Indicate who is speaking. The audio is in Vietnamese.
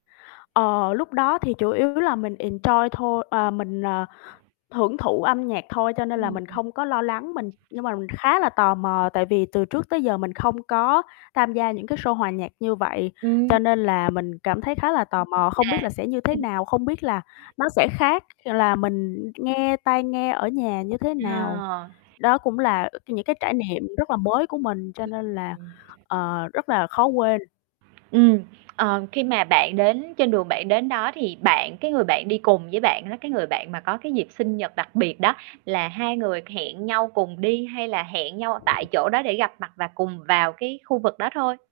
Speaker 1: Ờ, lúc đó thì chủ yếu là mình enjoy thôi. Ờ, mình, ờ, hưởng thụ âm nhạc thôi, cho nên là
Speaker 2: Ưm,
Speaker 1: mình
Speaker 2: ừm.
Speaker 1: không có lo lắng, mình nhưng mà mình khá là tò mò, tại vì từ trước tới giờ mình không có tham gia những cái show hòa nhạc như vậy,
Speaker 2: Ừm.
Speaker 1: cho nên là mình cảm thấy khá là tò mò, không
Speaker 2: À.
Speaker 1: biết là sẽ như thế
Speaker 2: Ừm.
Speaker 1: nào, không biết là nó sẽ khác là mình nghe tai nghe ở nhà như thế nào.
Speaker 2: À.
Speaker 1: Đó cũng là, ơ, những cái trải niệm rất là mới của mình, cho
Speaker 2: Ừm,
Speaker 1: nên là,
Speaker 2: ừm.
Speaker 1: ờ, rất là khó quên.
Speaker 2: Ừm, ờ, khi mà bạn đến trên đường bạn đến đó thì bạn cái người bạn đi cùng với bạn á, cái người bạn mà có cái dịp sinh nhật đặc biệt đó, là hai người hẹn nhau cùng đi hay là hẹn nhau tại chỗ đó để gặp mặt và cùng vào cái khu vực đó thôi.